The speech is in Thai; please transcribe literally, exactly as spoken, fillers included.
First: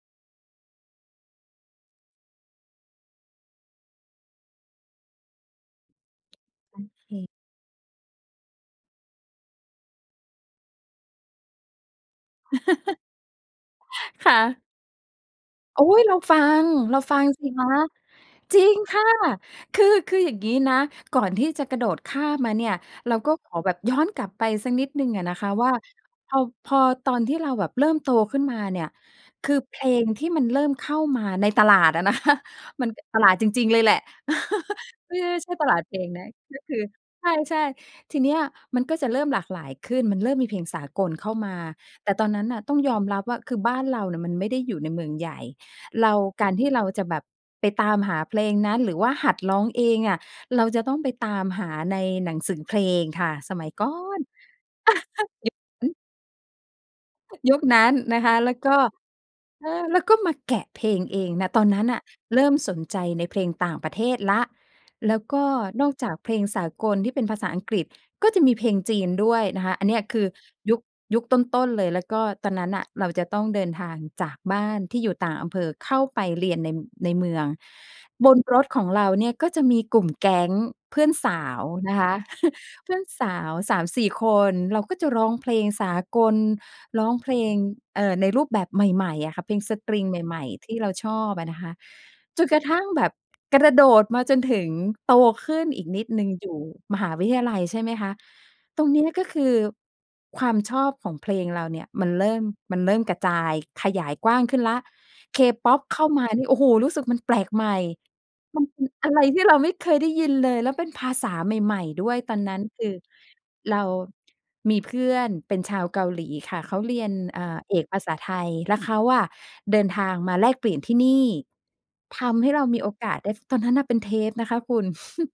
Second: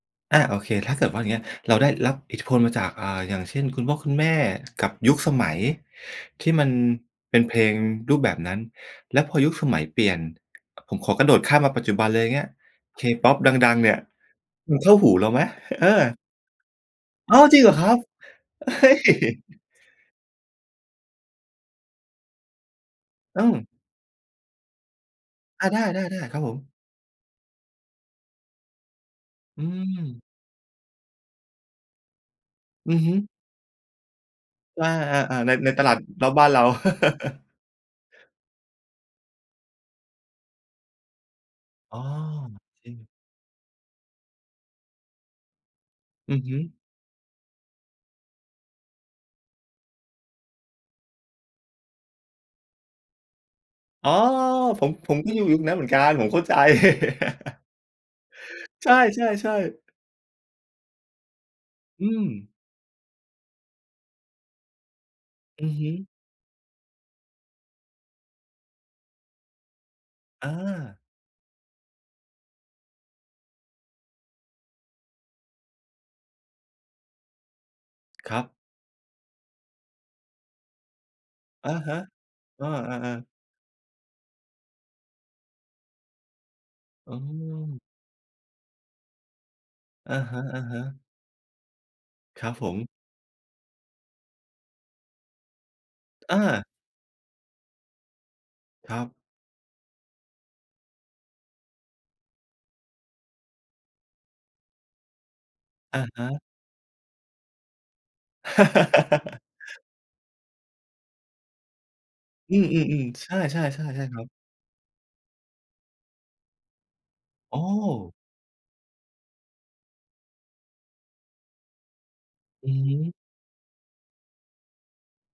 อา โอเค ถ้าเกิดว่า อย่างเงี้ย เราได้รับอิทธิพลมาจาก อ่า อย่างเช่นคุณพ่อคุณแม่กับยุคสมัย ที่มันโอเค เป็นเพลงรูปแบบนั้น แล้วพอยุคสมัยเปลี่ยน ผมขอกระโดดข้ามมาปัจจุบันเลย อย่างเงี้ย K-pop ดัง ๆ เนี่ย ค่ะ มันเข้าหูเราไหม? โอ๊เอย! เรอ าฟัง เราฟังอ้าสว ิจริคงเหะ รอครับ? จริงเฮ่ย! ค่ะ คือ คืออย่างงี้นะ ก่อนที่จะกระโดดข้ามมาเนี่ย เราก็อืขอม แบบย้อนกลับไปสักนิดหนึ่งอะนะคะอวา ่า ได้ ๆ พๆ คอ รับผม พอตอนที่เราแบบเริ่มโตขึ้นมาเนี่ย คืออเพลงทืม ี่มันเริ่มเข้ามาในตลาดอะนะ คะ มัอน ือฮึ ตลาดจริง ๆ เลยแหละ อา เพื่อ ๆ ๆ ใชใน ่ตในลาตดลเพาดลงนระ อบบ้านกเร็า คือ ใช่ ๆ ทีเนี้ย มันก็จะเริ่มหลากหลายขึ้น มันเริ่มมีเพลงสากลเข้ามา อ๋อ แต่ตอนนั้นน่ะ ต้องจรยิอง มรับว่า คือบ้านเรานะมันไม่ได้อยู่ในเมืองใหญ่ เราอือกาฮรึ ที่เราจะแบบ ไปตามหาเพลงนั้น หรือว่าหัดร้องเองอะ เราจะต้องไปตามหาในหนังสือเพลงค่ะ สมัยก่ออ๋อ น ผม ผมก็อยู่ยุคนั้นเหมือนกัน ผมเข้าใจ ยุคนั้นนะคะ แล้วก็ ใช่ เอๆ ๆ อ แล้วก็มาแกะเพลงเองนะ ตอนนั้นน่อะืม เริ่มสนใจในเพลงต่างประเทศแล้ว แล้วก็อือฮนอึ กจากเพลงสากลที่เป็นภาษาอังกฤษ ก็จะมีเพลงจีนด้วยนะคะ อันเนี้ยคืออยุค า ยุคต้น ๆ เลย แล้วก็ตอนนั้นน่ะเราจะต้องเดินทางจากบ้านที่อยู่ต่างอำเภอเข้าไปเรียนใน ในเมือง บครนับ รถของเราเนี่ย ก็จะมีกลุ่มแก๊งเพื่อนสาวอะฮนะ ะคะ เอเพื่อนอ ๆ สๆ าว สามสี่ คน เราก็จะร้องเพลงสากล ร้ออืงเพลง ม เอ่อ ในรูปแบบใหม่ ๆ อะค่ะ เพลงสตริงอะใฮหม่ ๆ ที่ะ เราๆ ชอบอะนะคะ จครนับกรผะทม ั่งแบบกระโดดมาจนถึงโตขึ้นอีกนิดหนึ่ง ออยู่า มหาวิทยาลัย ใช่ไหมคะ ตรคงรเนัี้ย บ ก็คือความชอบของเพลงเราเนี่ย มันเริ่ม มันเริ่มกระจายขยายกว้างขึ้นแล้ว K-pop อเขะ้ามฮานะ ี่ โอ้โฮ รู้สึกมันแปลกใหม่ มันเป็นอะไรที่เราไม่เคยได้ยินเลย แล้วเป็นภาษาใหม่ ๆ ด้วยตอนนอืั้น คืออ ๆ ๆ ใช่ ๆ ๆ เรา ๆ ครับ มีเพื่อนเป็นชาวเกาหลีค่ะ เขาเรียน อ่อ๋า อ เอกภาษาไทย แล้วเขาอะเดินทางมาแลกเปลี่ยนที่นี่ ทำให้เราอืมอีโฮอกึ าสได้ ตอนนั้นน่ะเป็นเทปนะคะคุณ